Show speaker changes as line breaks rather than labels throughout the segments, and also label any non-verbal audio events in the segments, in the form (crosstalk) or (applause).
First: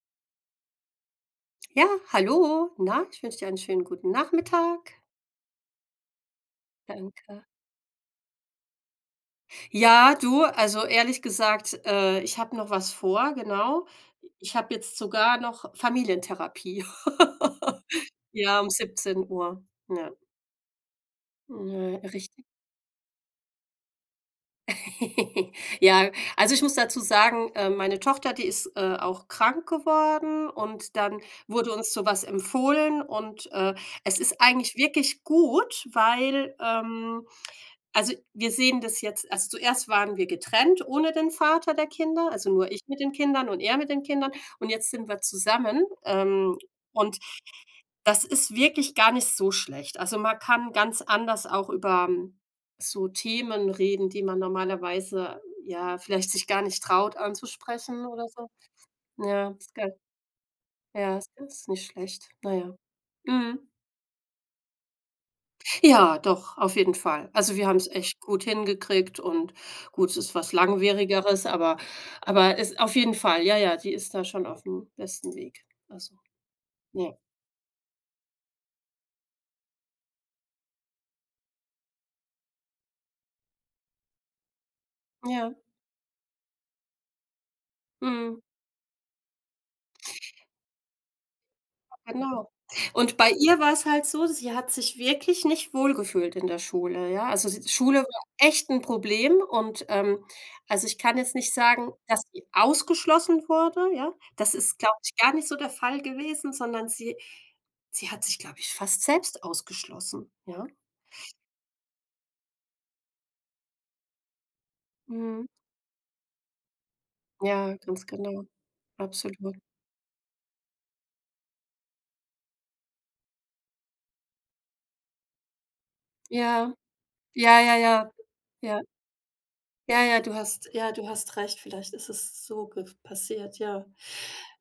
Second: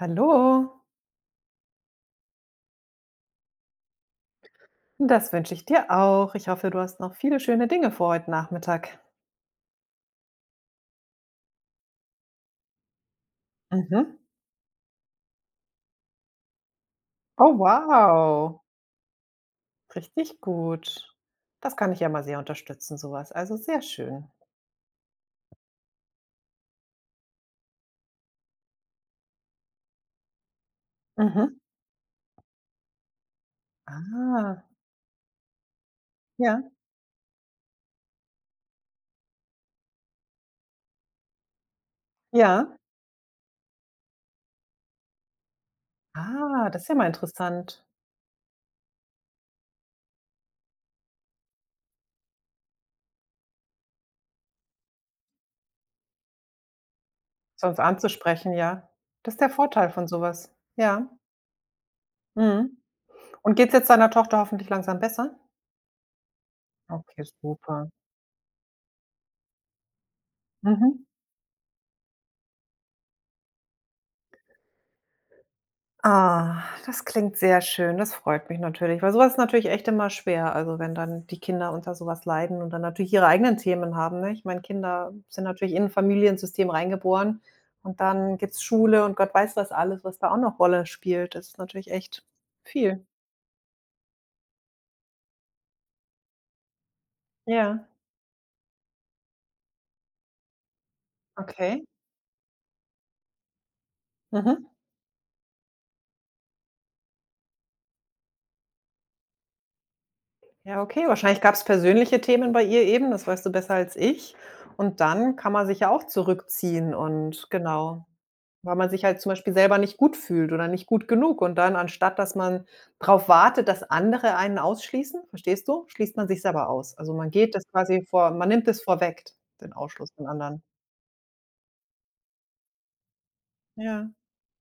Hallo,
Ja, hallo. Na, ich wünsche dir einen schönen guten Nachmittag.
das wünsche ich dir auch. Ich hoffe, du hast noch viele
Danke.
schöne Dinge vor heute Nachmittag.
Ja, du, also ehrlich gesagt, ich habe noch was vor, genau.
Mhm.
Ich habe jetzt sogar noch Familientherapie.
Oh
(laughs)
wow,
Ja, um 17:00. Ja.
richtig gut. Das kann
Ja,
ich ja mal sehr
richtig.
unterstützen, sowas, also sehr schön.
(laughs) Ja, also ich muss dazu sagen, meine Tochter, die ist, auch krank geworden und dann
Mhm.
wurde uns so was empfohlen und, es ist
Ah,
eigentlich wirklich gut, weil,
ja,
also wir sehen das jetzt, also zuerst waren wir getrennt, ohne den Vater der Kinder, also nur
ja.
ich mit den Kindern und er mit den Kindern, und jetzt sind wir zusammen,
Ah, das ist ja mal
und
interessant,
das ist wirklich gar nicht so schlecht. Also, man kann ganz anders auch über so Themen reden, die man normalerweise, ja, vielleicht sich gar nicht traut
sonst
anzusprechen oder so.
anzusprechen, ja. Das ist der
Ja, ist
Vorteil
geil.
von sowas. Ja.
Ja, ist nicht schlecht. Naja,
Mhm.
ja.
Und
Mhm.
geht es jetzt deiner Tochter hoffentlich langsam besser?
Ja, doch, auf jeden
Okay,
Fall. Also, wir haben
super.
es echt gut hingekriegt und gut, es ist was
Mhm.
Langwierigeres, aber es auf jeden Fall, ja, ja, die ist da schon auf dem besten Weg. Also,
Ah, das
ja.
klingt sehr schön. Das freut mich natürlich, weil sowas ist natürlich echt immer schwer. Also, wenn dann die Kinder unter sowas leiden und dann natürlich ihre eigenen Themen haben, ne? Ich meine, Kinder sind
Ja,
natürlich in 'n Familiensystem reingeboren und dann
mhm.
gibt's Schule und Gott weiß was alles, was da auch noch Rolle spielt. Das ist natürlich echt
Genau.
viel.
Und bei ihr war es halt so, sie hat sich wirklich nicht wohlgefühlt in der Schule, ja? Also, sie
Ja,
Schule war echt 'n Problem und, also, ich kann jetzt nicht
okay.
sagen, dass sie ausgeschlossen wurde, ja? Das
Mhm.
ist, glaube ich, gar nicht so der Fall gewesen, sondern sie hat sich, glaube ich, fast selbst ausgeschlossen, ja?
Ja, okay, wahrscheinlich gab's persönliche Themen bei ihr eben, das weißt du besser als ich. Und dann
Mhm.
kann man sich ja auch zurückziehen und
Ja, ganz
genau,
genau,
weil man sich halt zum Beispiel
absolut.
selber nicht gut fühlt oder nicht gut genug. Und dann, anstatt dass man darauf wartet, dass andere einen ausschließen, verstehst du? Schließt man sich selber
Ja,
aus. Also, man geht
ja,
das
ja,
quasi
ja,
vor, man nimmt es
ja.
vorweg, den
Ja,
Ausschluss von anderen.
ja, du hast recht, vielleicht ist es so gef passiert, ja.
Ja.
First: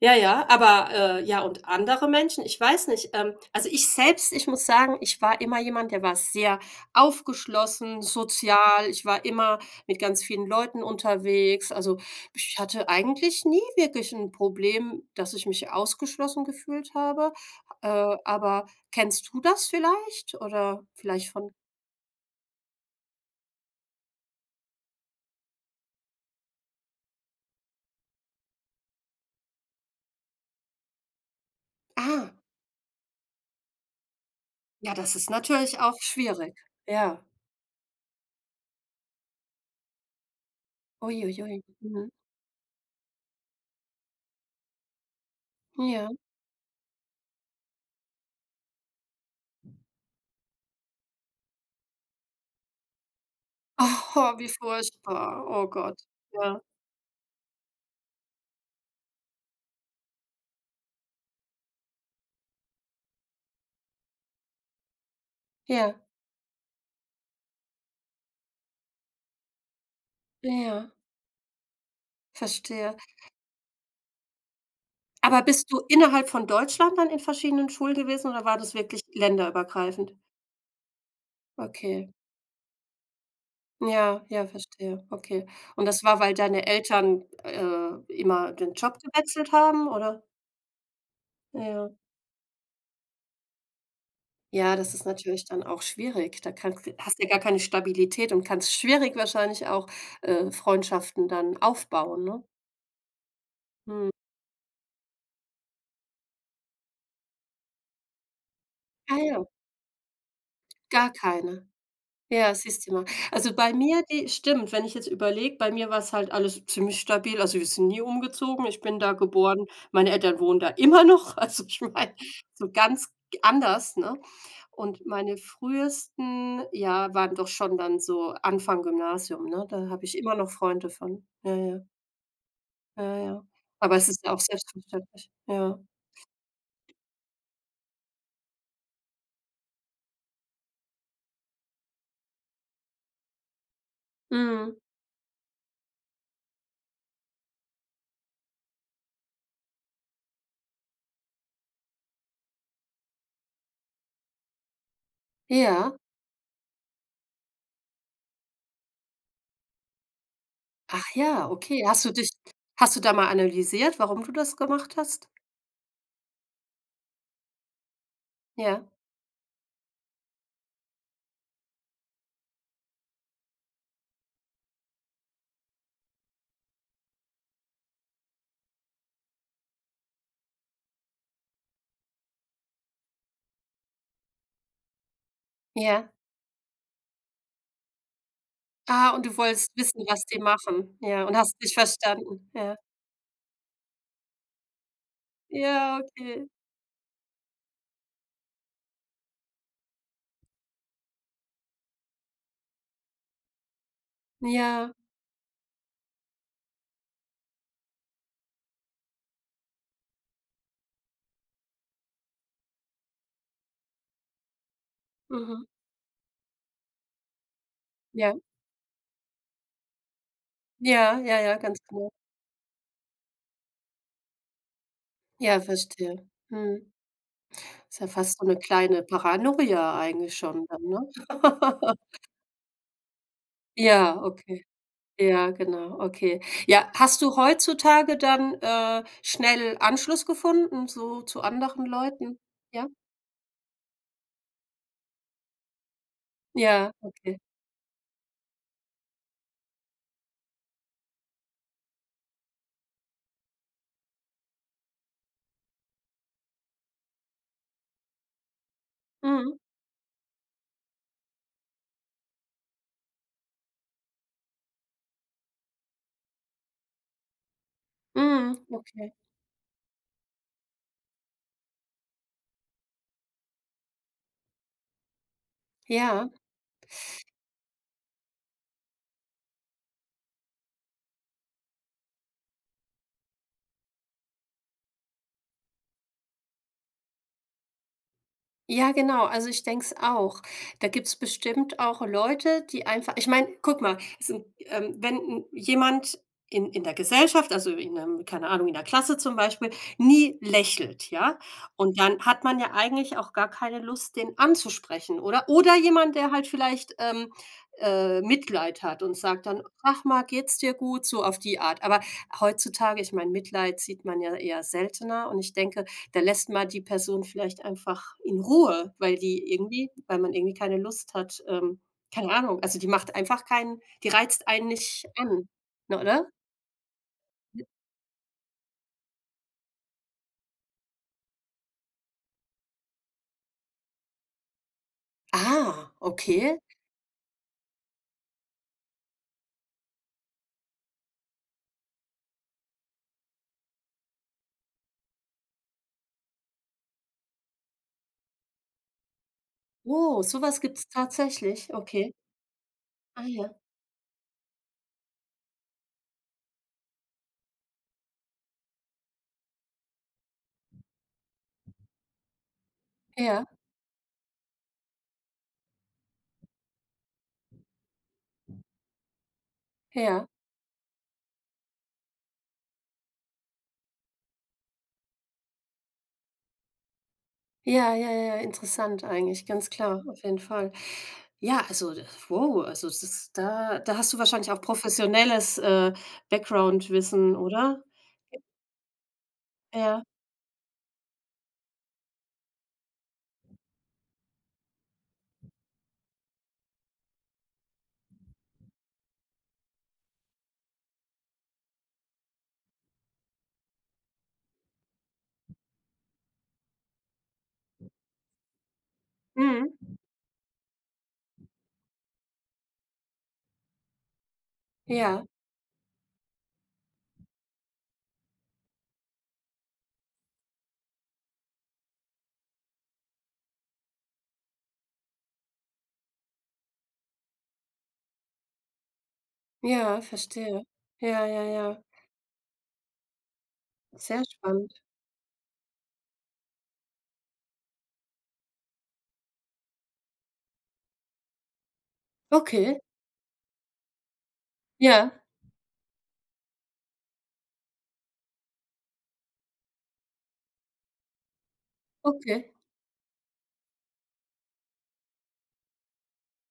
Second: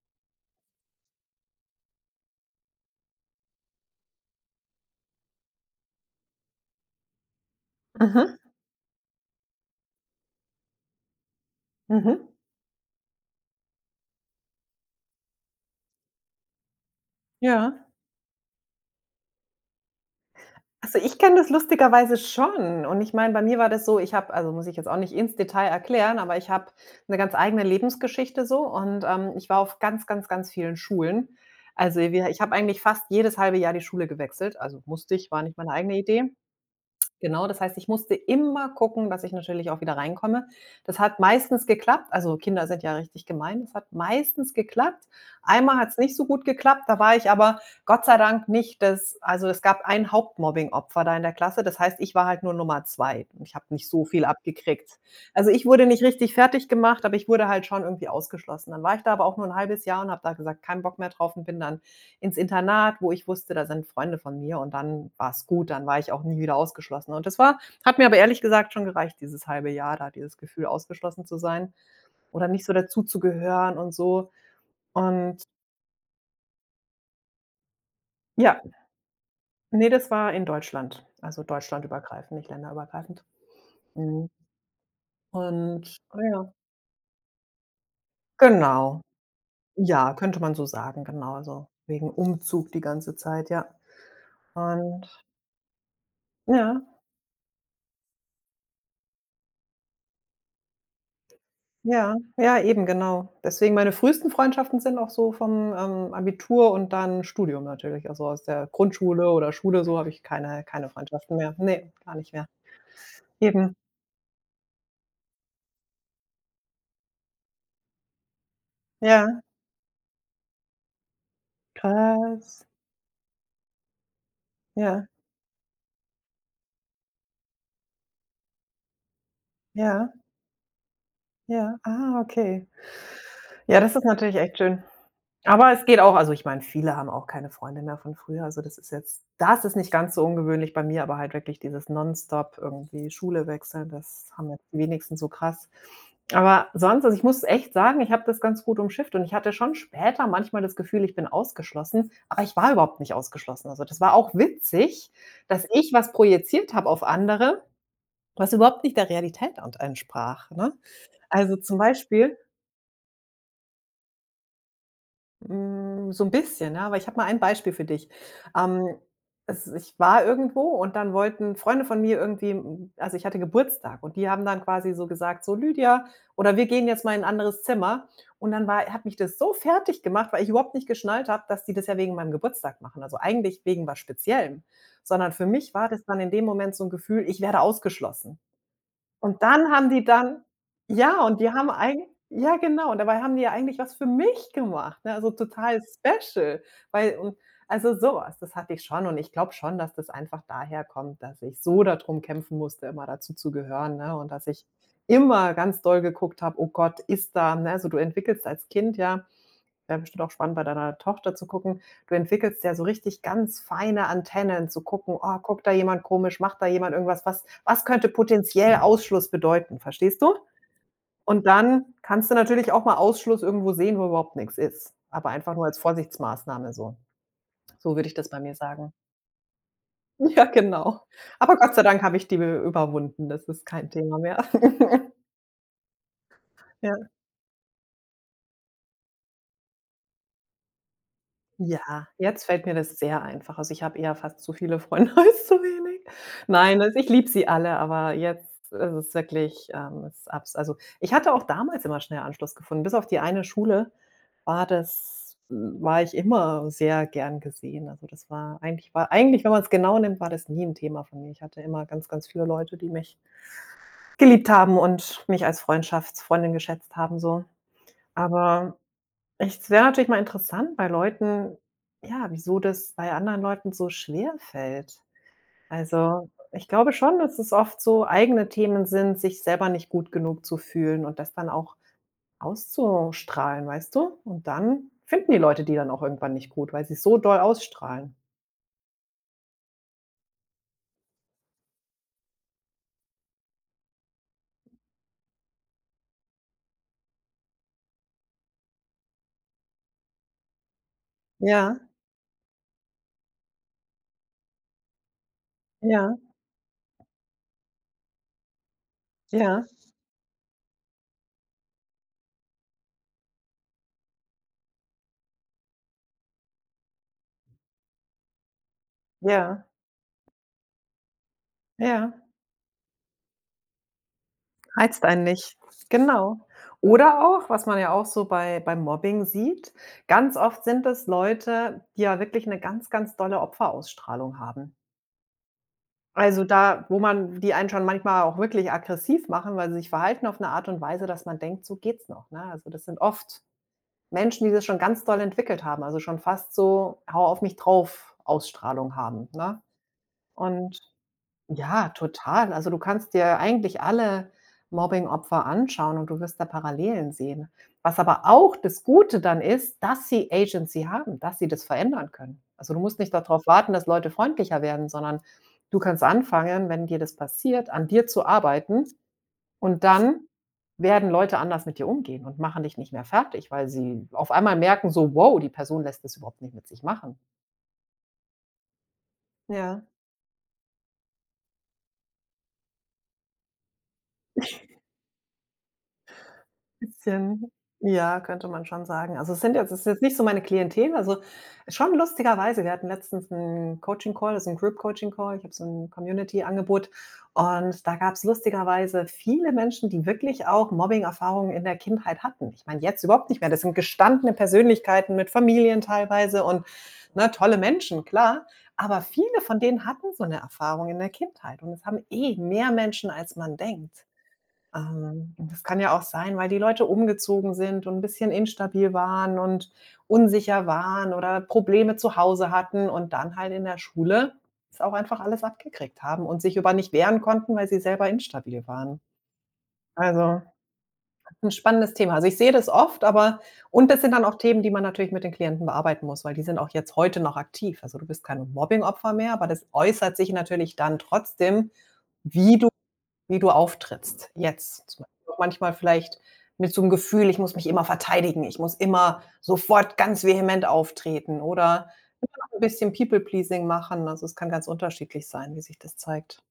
Ja, ja, aber, ja, und andere Menschen, ich weiß nicht, also, ich selbst, ich muss sagen, ich war immer jemand, der war sehr aufgeschlossen,
Mhm,
sozial. Ich war immer mit ganz vielen Leuten unterwegs. Also,
mhm.
ich hatte eigentlich nie wirklich ein Problem, dass ich mich ausgeschlossen gefühlt habe.
Ja.
Äh, aber kennst du das vielleicht? Oder
Also, ich
vielleicht
kenne das
von
lustigerweise schon und ich meine, bei mir war das so, ich habe, also, muss ich jetzt auch nicht ins Detail erklären, aber ich habe eine ganz eigene Lebensgeschichte so und, ich war auf ganz, ganz, ganz vielen Schulen. Also, wir
ah,
ich habe eigentlich fast jedes halbe Jahr die Schule gewechselt, also
ja,
musste
das ist
ich, war nicht meine
natürlich auch
eigene Idee.
schwierig. Ja.
Genau, das heißt, ich musste immer gucken, dass ich natürlich auch wieder reinkomme. Das hat
Ui, ui, ui.
meistens geklappt.
Mhm.
Also, Kinder sind ja richtig gemein. Das hat meistens geklappt. Einmal hat es
Ja.
nicht so gut geklappt, da war ich aber Gott sei Dank nicht das also, es gab ein Hauptmobbing-Opfer da in der Klasse. Das heißt, ich war halt nur Nummer 2. Ich habe nicht so
(laughs)
viel
Oh, wie
abgekriegt.
furchtbar.
Also, ich
Oh
wurde
Gott.
nicht richtig
Ja.
fertig gemacht, aber ich wurde halt schon irgendwie ausgeschlossen. Dann war ich da aber auch nur ein halbes Jahr und habe da gesagt: „Keinen Bock mehr drauf" und bin dann ins Internat, wo ich wusste, da sind Freunde von mir, und dann war es gut, dann
Ja,
war ich auch nie wieder ausgeschlossen. Und das war hat mir aber ehrlich gesagt schon gereicht, dieses halbe Jahr da, dieses Gefühl,
ja,
ausgeschlossen zu sein oder nicht so
verstehe.
dazu zu gehören und so. Und
Aber bist du innerhalb von Deutschland dann in verschiedenen Schulen gewesen oder war
ja,
das wirklich
ne, das
länderübergreifend?
war in Deutschland, also
Okay.
deutschlandübergreifend, nicht länderübergreifend.
Ja,
Mhm.
ja, verstehe. Okay. Und
Und
das war, weil
ja,
deine Eltern, immer den Job
genau.
gewechselt haben,
Ja,
oder?
könnte man so sagen, genau, also
Ja.
wegen Umzug die ganze Zeit, ja.
Ja, das ist
Und
natürlich dann auch schwierig. Da
ja.
kannst du hast ja gar keine Stabilität und kannst schwierig wahrscheinlich auch, Freundschaften dann
Ja,
aufbauen, ne?
ja, eben, genau. Deswegen meine
Mhm.
frühesten Freundschaften sind auch so vom, Abitur und dann Studium natürlich. Also, aus der
Ah
Grundschule
ja.
oder Schule, so habe ich keine
Gar
Freundschaften mehr.
keine.
Ne, gar nicht mehr.
Ja, siehst du mal. Also, bei
Eben.
mir die stimmt, wenn ich jetzt überlege, bei mir war's halt alles ziemlich stabil. Also, wir sind nie umgezogen. Ich bin da
Ja,
geboren. Meine Eltern wohnen da immer noch. (laughs) Also, ich meine,
krass.
so ganz anders, ne? Und
Ja,
meine frühesten, ja, waren doch schon dann so Anfang Gymnasium, ne? Da habe
ja,
ich immer noch Freunde von. Ja,
ja.
ja,
Ah, okay.
ja, ja.
Ja, das
Aber
ist
es ist ja
natürlich
auch
echt schön.
selbstverständlich.
Aber
Ja.
es geht auch, also, ich meine, viele haben auch keine Freunde mehr von früher. Also, das ist nicht ganz so ungewöhnlich bei mir, aber halt wirklich dieses nonstop irgendwie Schule wechseln, das haben jetzt
Mhm.
die wenigsten so krass. Aber sonst, also, ich muss echt sagen, ich habe das ganz gut umschifft und ich hatte schon später manchmal das Gefühl, ich bin ausgeschlossen, aber ich war überhaupt nicht ausgeschlossen. Also, das war auch witzig, dass ich
Ja.
was projiziert habe auf andere, was überhaupt nicht der Realität ant entsprach, ne?
Ach ja,
Also,
okay. Hast du dich hast du da mal analysiert, warum du das gemacht hast?
So ein bisschen, ne? Aber ich habe mal ein Beispiel für dich.
Ja,
Ähm, es ich war irgendwo und dann wollten Freunde von mir irgendwie also, ich hatte Geburtstag und die haben dann quasi so gesagt: „So, Lydia oder wir gehen jetzt mal in 'n anderes Zimmer." Und dann war hat mich das so fertig gemacht, weil ich überhaupt nicht geschnallt habe, dass die das ja wegen meinem Geburtstag machen, also, eigentlich wegen was Speziellem. Sondern für mich war das
ja.
dann in dem Moment so ein Gefühl, ich werde ausgeschlossen.
Ah, und du
Und
wolltest
dann haben die
wissen, was die
dann
machen,
ja,
ja, und
und die
hast
haben
nicht
eigen
verstanden,
ja,
ja.
genau, und dabei haben die ja eigentlich was für mich gemacht, ne? Also total
Ja, okay.
special, weil und also so was, das hatte ich schon und ich glaube schon, dass das einfach daher kommt, dass ich so da drum kämpfen musste, immer dazu zu gehören, ne? Und dass ich
Ja,
immer ganz doll geguckt habe: „Oh Gott, ist da", ne? Also, du entwickelst als Kind ja. Wäre bestimmt auch spannend, bei deiner Tochter zu gucken. Du entwickelst ja so richtig ganz feine Antennen zu gucken: „Oh, guckt
mhm,
da jemand komisch, macht da jemand irgendwas? Was könnte
ja,
potenziell Ausschluss bedeuten?" Verstehst du?
ja, ja,
Und
ja, ganz
dann
genau.
kannst du natürlich auch mal Ausschluss irgendwo sehen, wo überhaupt nichts ist, aber einfach
Ja,
nur als
verstehe.
Vorsichtsmaßnahme
Mhm.
so. So
Ist
würde
ja
ich das
fast
bei
so
mir
'ne
sagen. (laughs)
kleine Paranoia eigentlich
Ja,
schon dann, ne?
genau. Aber Gott sei Dank habe
(laughs)
ich die überwunden. Das ist kein
Ja,
Thema mehr.
okay.
(laughs)
Ja, genau, okay. Ja,
Ja.
hast du heutzutage dann, schnell Anschluss gefunden, so zu anderen
Ja,
Leuten?
jetzt fällt mir
Ja?
das sehr einfach. Also, ich habe eher fast zu viele Freunde (laughs) als zu wenig. Nein,
Ja,
also, ich liebe
okay.
sie alle, aber jetzt ist es wirklich, es ist abs also, ich hatte auch damals immer schnell Anschluss gefunden. Bis auf die eine Schule war ich immer sehr gern gesehen. Also, das war eigentlich, wenn
Mhm,
man es genau nimmt, war das nie ein Thema von mir. Ich hatte immer ganz, ganz viele Leute, die mich geliebt haben und mich als Freundschaftsfreundin geschätzt haben so.
mhm,
Aber
okay.
es wäre natürlich mal interessant bei Leuten, ja, wieso das bei anderen Leuten so schwer fällt.
Ja.
Also, ich glaube schon, dass es oft so eigene Themen sind, sich selber nicht gut genug zu fühlen und das dann auch auszustrahlen, weißt du? Und dann finden die Leute die dann auch irgendwann nicht gut, weil sie's so doll ausstrahlen.
Ja, genau. Also, ich denke es auch. Da gibt's bestimmt auch Leute, die einfach ich meine, guck mal, es sind wenn 'n jemand in der Gesellschaft, also, in 'nem keine Ahnung, in der Klasse zum Beispiel, nie lächelt, ja?
Ja,
Und dann hat man ja eigentlich auch gar keine Lust, den anzusprechen, oder? Oder jemand,
ja,
der halt vielleicht, Mitleid hat und sagt dann:
ja,
„Ach mal, geht's dir gut?“ So auf die Art. Aber heutzutage ich meine, Mitleid sieht man ja eher seltener und ich denke, da lässt man die Person vielleicht einfach in Ruhe, weil die
ja,
irgendwie weil man irgendwie keine Lust hat,
ja.
keine Ahnung. Also, die macht einfach keinen die reizt einen
Reizt
nicht
einen
an,
nicht.
ne, oder?
Genau. Oder auch, was man ja auch so beim Mobbing sieht, ganz oft sind es Leute, die ja wirklich eine ganz, ganz dolle Opferausstrahlung haben.
Ah,
Also,
okay.
da wo man die einen schon manchmal auch wirklich aggressiv machen, weil sie sich verhalten auf eine Art und Weise, dass man denkt: „So geht's noch", ne? Also, das sind oft Menschen, die das schon ganz doll entwickelt haben, also schon fast so „Hau auf mich drauf"-Ausstrahlung haben, ne?
Oh, sowas
Und
gibt's tatsächlich.
ja,
Okay.
total. Also, du kannst
Ah
dir
ja.
eigentlich alle Mobbing Opfer anschauen und du wirst da Parallelen sehen. Was aber auch das Gute dann ist, dass sie Agency haben, dass sie das verändern können. Also, du musst nicht
Ja,
darauf warten, dass Leute freundlicher werden, sondern du kannst anfangen, wenn dir das passiert, an dir zu arbeiten, und dann
ja.
werden Leute anders mit dir umgehen und machen dich nicht mehr fertig, weil sie auf einmal merken so: „Wow, die Person lässt das überhaupt nicht mit sich machen."
Ja, ja, ja, ja, interessant eigentlich, ganz
Ja.
klar, auf jeden Fall. Ja, also, d wow, also, das ist- da da hast du wahrscheinlich auch professionelles, Background-Wissen,
Bisschen,
oder?
ja, könnte man schon sagen. Also, es ist jetzt
Ja.
nicht so meine Klientel, also, schon lustigerweise, wir hatten letztens einen Coaching Call, also einen Group Coaching Call. Ich habe so ein Community-Angebot und da gab es lustigerweise viele Menschen, die wirklich auch Mobbing-Erfahrungen in der Kindheit hatten. Ich meine, jetzt überhaupt nicht mehr. Das sind gestandene Persönlichkeiten mit Familien teilweise und, ne, tolle Menschen, klar, aber viele von denen
Mhm.
hatten so eine Erfahrung in der Kindheit und es haben eh mehr Menschen, als man denkt.
Ja.
Und das kann ja auch sein, weil die Leute umgezogen sind und ein bisschen instabil waren und unsicher waren oder Probleme zu Hause hatten und dann halt in der Schule das auch einfach alles abgekriegt haben und sich über nicht wehren konnten, weil sie selber instabil waren.
Ja,
Also,
verstehe. Ja, ja,
ein
ja.
spannendes Thema. Also, ich sehe das oft, und das sind
Sehr
dann auch Themen, die
spannend.
man natürlich mit den Klienten bearbeiten muss, weil die sind auch jetzt heute noch aktiv. Also, du bist kein Mobbingopfer mehr, aber das äußert sich natürlich dann trotzdem, wie
Okay.
wie du auftrittst jetzt zum
Ja,
Beispiel auch manchmal vielleicht mit so einem Gefühl: „Ich muss mich immer verteidigen, ich muss immer sofort ganz vehement auftreten" oder immer
okay.
noch 'n bisschen People Pleasing machen. Also, es kann ganz unterschiedlich sein, wie sich das zeigt.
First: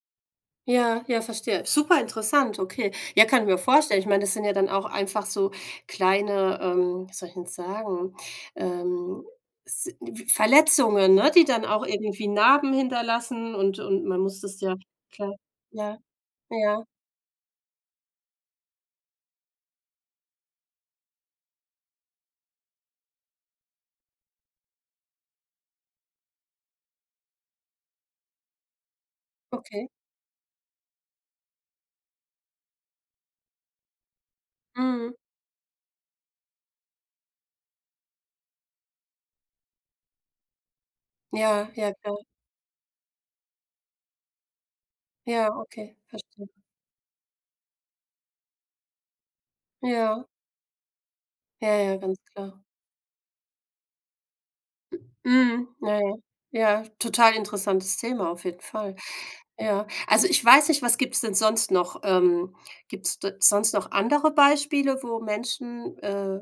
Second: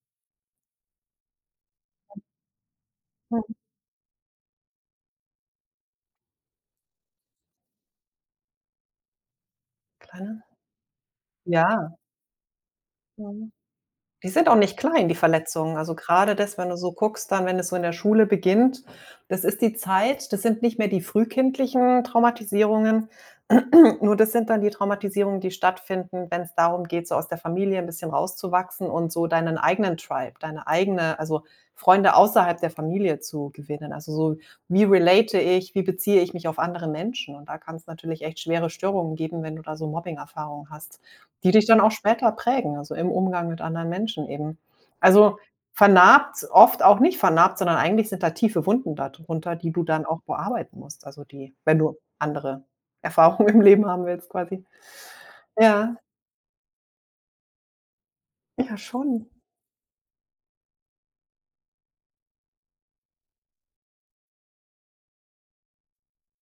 Ja, ja, verstehe. Super interessant, okay. Ja, kann ich
Mhm.
mir vorstellen. Ich meine, das sind ja dann auch einfach so kleine, wie soll ich denn sagen, ähm, s
Kleine
Verletzungen, ne, die dann auch
ja.
irgendwie Narben
Mhm.
hinterlassen und man
Die
muss
sind auch
das ja
nicht klein, die
klar.
Verletzungen. Also,
Ja,
gerade das, wenn du
ja,
so guckst, dann, wenn es so in der Schule beginnt, das sind nicht mehr die frühkindlichen Traumatisierungen, (clears throat) nur das sind dann die Traumatisierungen, die stattfinden, wenn es darum geht, so aus der Familie ein bisschen rauszuwachsen und so deinen
okay.
eigenen Tribe, deine eigene, also, Freunde außerhalb der Familie zu gewinnen. Also, so: Wie
Mhm.
relate ich, wie beziehe ich mich auf andere Menschen? Und da kann es natürlich echt schwere Störungen geben, wenn du da so Mobbing-Erfahrungen hast. Die dich
Ja,
dann auch
ja, klar.
später prägen, also im Umgang mit anderen Menschen eben. Also,
Ja, okay,
vernarbt
verstehe.
oft auch nicht vernarbt, sondern eigentlich sind da tiefe Wunden da drunter, die du dann auch
Ja,
bearbeiten musst, also die
ja,
wenn
ja,
du
ganz klar.
andere Erfahrungen im Leben haben willst quasi.
Mhm,
Ja,
ja, ja. Ja, total interessantes Thema auf jeden
ja
Fall.
schon.
Ja, also ich weiß nicht, was gibt es denn sonst noch? Gibt's d sonst noch andere Beispiele, wo Menschen,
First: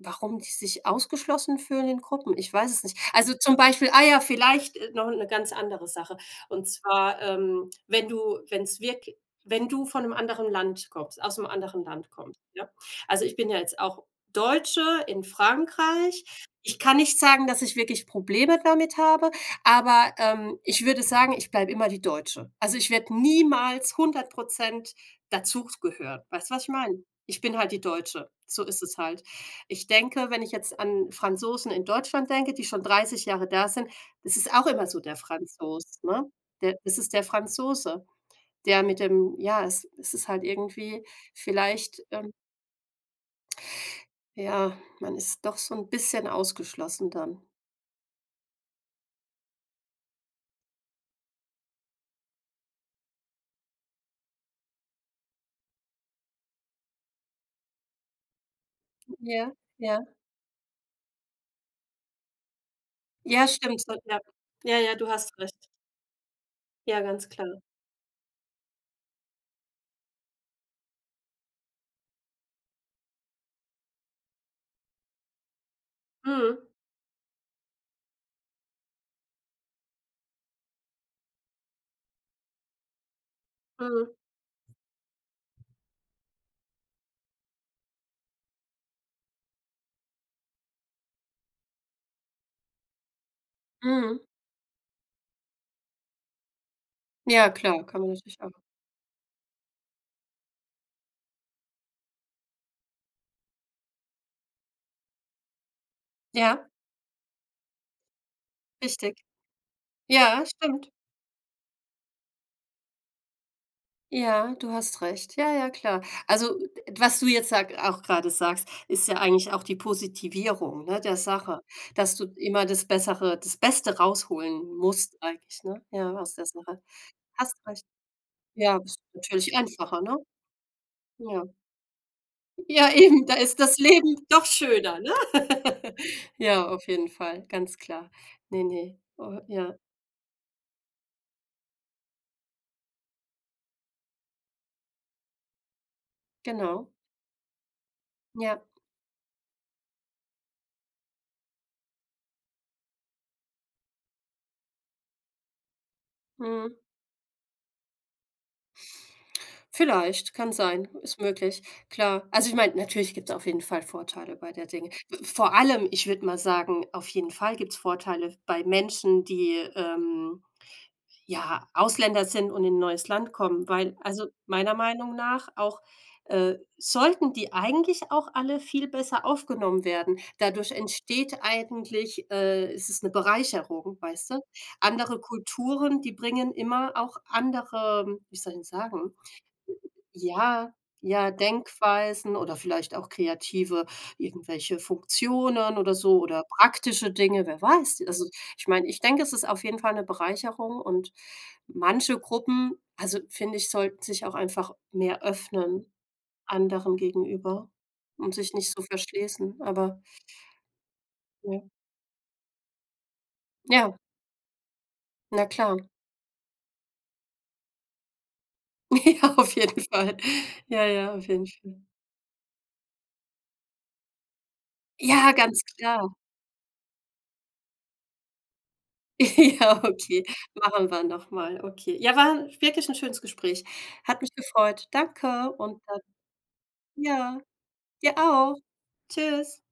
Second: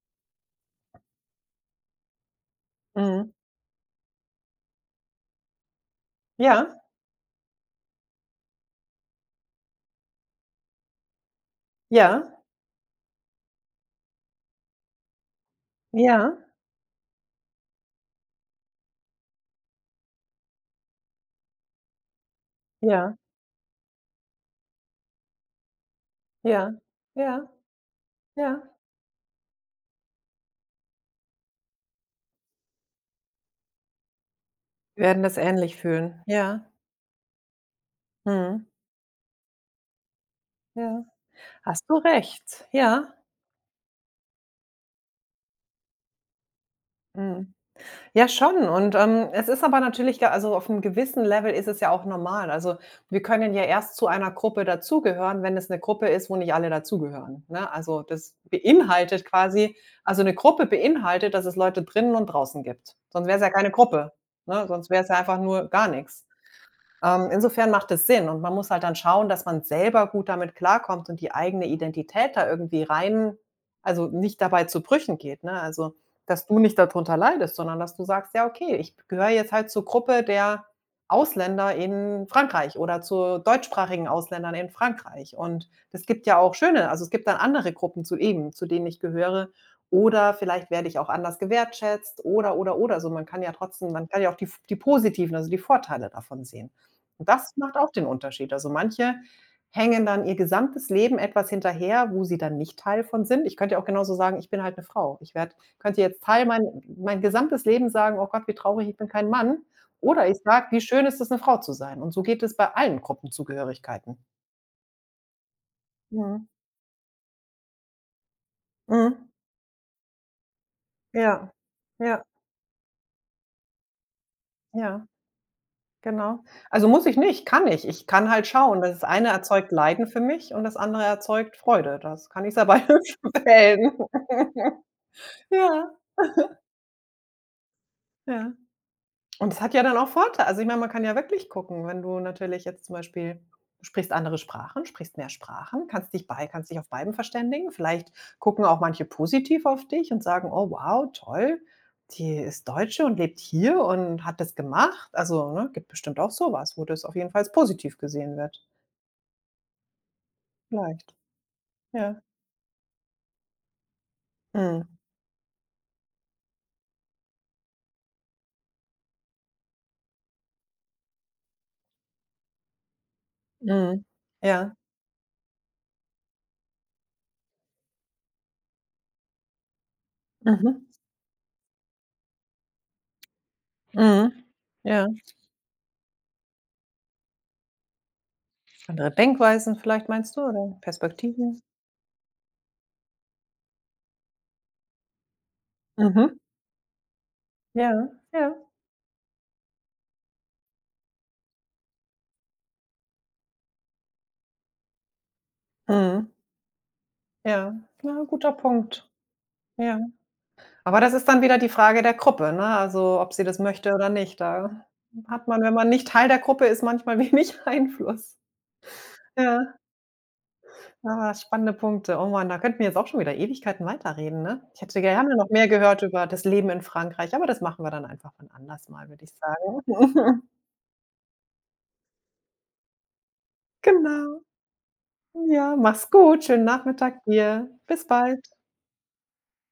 warum die sich ausgeschlossen fühlen in Gruppen? Ich weiß es nicht. Also
Mhm.
zum Beispiel ah ja, vielleicht, noch eine ganz andere Sache. Und
Ja,
zwar, wenn du wenn es wirklich, wenn du von einem anderen Land kommst aus einem anderen Land
ja,
kommst, ja? Also, ich bin ja jetzt auch Deutsche in Frankreich,
ja,
ich kann nicht sagen, dass ich wirklich Probleme damit habe, aber, ich würde sagen, ich bleibe immer die Deutsche. Also, ich werde
ja,
niemals 100% dazugehören. Weißt du, was ich
ja,
meine? Ich
ja,
bin halt die Deutsche.
ja.
So ist es halt. Ich denke, wenn ich jetzt an Franzosen in Deutschland denke, die schon 30 Jahre da sind, das ist auch immer so
Wir
der
werden das ähnlich
Franzos,
fühlen.
ne?
Ja,
Der das ist der Franzose,
mhm,
der mit dem ja, es ist halt
ja.
irgendwie
Hast du
vielleicht,
recht. Ja,
ja, man ist doch so ein bisschen ausgeschlossen dann.
mhm. Ja, schon. Und, es ist aber natürlich ja also auf einem gewissen Level ist es ja auch normal. Also, wir können ja erst zu einer Gruppe dazugehören, wenn es eine Gruppe ist, wo nicht alle dazugehören, ne? Also, das beinhaltet
Ja,
quasi
ja.
also eine Gruppe beinhaltet, dass es Leute drinnen und draußen gibt. Sonst wäre es
Ja,
ja keine
stimmt, so
Gruppe,
ja.
ne?
Ja,
Sonst
ja,
wäre es
du
ja
hast
einfach
recht.
nur gar nichts
Ja,
ähm,
ganz klar.
insofern macht es Sinn und man muss halt dann schauen, dass man selber gut damit klarkommt und die eigene Identität da irgendwie rein also nicht dabei zu Brüchen geht, ne? Also, dass du
Mhm,
nicht darunter leidest, sondern dass du sagst: „Ja, okay, ich gehöre jetzt halt zur Gruppe der Ausländer in Frankreich oder zu
mhm,
deutschsprachigen Ausländern in Frankreich.“ Und es gibt ja auch schöne also, es gibt dann andere Gruppen zu eben, zu denen ich gehöre oder vielleicht werde ich auch anders gewertschätzt oder, oder. Also, man kann ja trotzdem man
mhm.
kann ja auch die positiven, also die Vorteile davon sehen. Und
Ja,
das macht
klar,
auch
kann
den
man natürlich auch
Unterschied. Also, manche hängen dann ihr gesamtes Leben etwas hinterher, wo sie dann nicht Teil von sind. Ich könnte ja auch genauso sagen: „Ich bin halt 'ne Frau.“ Ich werde könnte jetzt Teil
ja,
mein gesamtes Leben sagen: „Oh Gott, wie traurig, ich bin
richtig.
kein Mann.“ Oder ich
Ja,
sage: „Wie
stimmt.
schön ist es, 'ne Frau zu sein.“ Und so geht es bei allen Gruppenzugehörigkeiten.
Ja, du hast recht. Ja, ja, klar.
Mhm.
Also, d was du jetzt sag auch gerade sagst, ist ja
Mhm.
eigentlich auch die Positivierung, ne, der
Ja.
Sache, dass
Ja,
du immer das Bessere das Beste rausholen
ja,
musst eigentlich, ne? Ja, aus
genau.
der Sache.
Also, muss ich nicht,
Hast
kann
recht.
ich. Ich kann halt
Ja,
schauen,
ist
das eine
natürlich
erzeugt
einfacher,
Leiden
ne?
für mich und das andere
Ja.
erzeugt Freude. Das kann ich selber
Ja, eben, da
(unintelligible)
ist das
wählen.
Leben doch
(laughs)
schöner, ne?
Ja.
(laughs) Ja, auf jeden Fall, ganz klar.
Ja.
Ne, ne, oh,
Und es hat
ja,
ja dann auch Vorteile. Also, ich meine, man kann ja wirklich gucken, wenn du natürlich jetzt zum Beispiel du sprichst andere Sprachen, sprichst mehr Sprachen, kannst dich bei kannst dich auf
genau.
beiden verständigen. Vielleicht
Ja,
gucken auch manche positiv auf dich und sagen: „Oh wow, toll, die ist Deutsche und lebt hier und hat das gemacht.“ Also, ne, gibt bestimmt auch so
mhm.
was, wo das auf jeden Fall als positiv gesehen wird.
Vielleicht, kann sein,
Vielleicht,
ist möglich,
ja.
klar. Also, ich meine, natürlich gibt's auf jeden Fall Vorteile bei der
Mhm.
Dinge. Vor allem, ich würde mal sagen, auf jeden Fall gibt's Vorteile bei Menschen, die, ja, Ausländer sind und in 'n neues Land kommen, weil
Mhm.
also, meiner
Ja.
Meinung nach auch sollten die eigentlich auch alle viel besser aufgenommen werden. Dadurch
Mhm.
entsteht eigentlich es ist eine Bereicherung, weißt
Mhm.
du?
Ja.
Andere Kulturen, die bringen immer auch andere, wie soll ich
Andere
sagen
Denkweisen vielleicht meinst du
ja,
oder
ja,
Perspektiven?
Denkweisen oder vielleicht auch kreative irgendwelche Funktionen oder so
Mhm.
oder praktische Dinge, wer weiß.
Ja,
Also,
ja.
ich meine, ich denke, es ist auf jeden Fall eine Bereicherung und manche Gruppen, also, finde ich, sollten sich auch einfach mehr öffnen
Mhm.
anderen gegenüber
Ja, na,
und
guter
sich nicht so
Punkt.
verschließen,
Ja.
aber
Aber das ist dann wieder
ja.
die Frage der Gruppe, ne? Also, ob sie das möchte
Ja,
oder nicht. Da
na
hat man, wenn
klar. (laughs)
man nicht Teil der Gruppe ist, manchmal (laughs) wenig Einfluss.
Ja, auf
Ja,
jeden Fall. Ja, ja, auf
ah,
jeden
spannende
Fall.
Punkte. Oh Mann, da könnten wir jetzt auch schon wieder Ewigkeiten weiterreden, ne? Ich hätte
Ja,
gerne noch
ganz
mehr gehört
klar.
über das Leben in Frankreich, aber das machen wir dann einfach wann anders mal, würde ich
(laughs) Ja, okay,
sagen. (laughs)
machen wir noch mal. Okay. Ja, war wirklich ein schönes Gespräch. Hat mich
Genau.
gefreut. Danke
Ja,
und dann
mach's gut. Schönen Nachmittag
ja,
dir. Bis
dir
bald.
auch. Tschüss.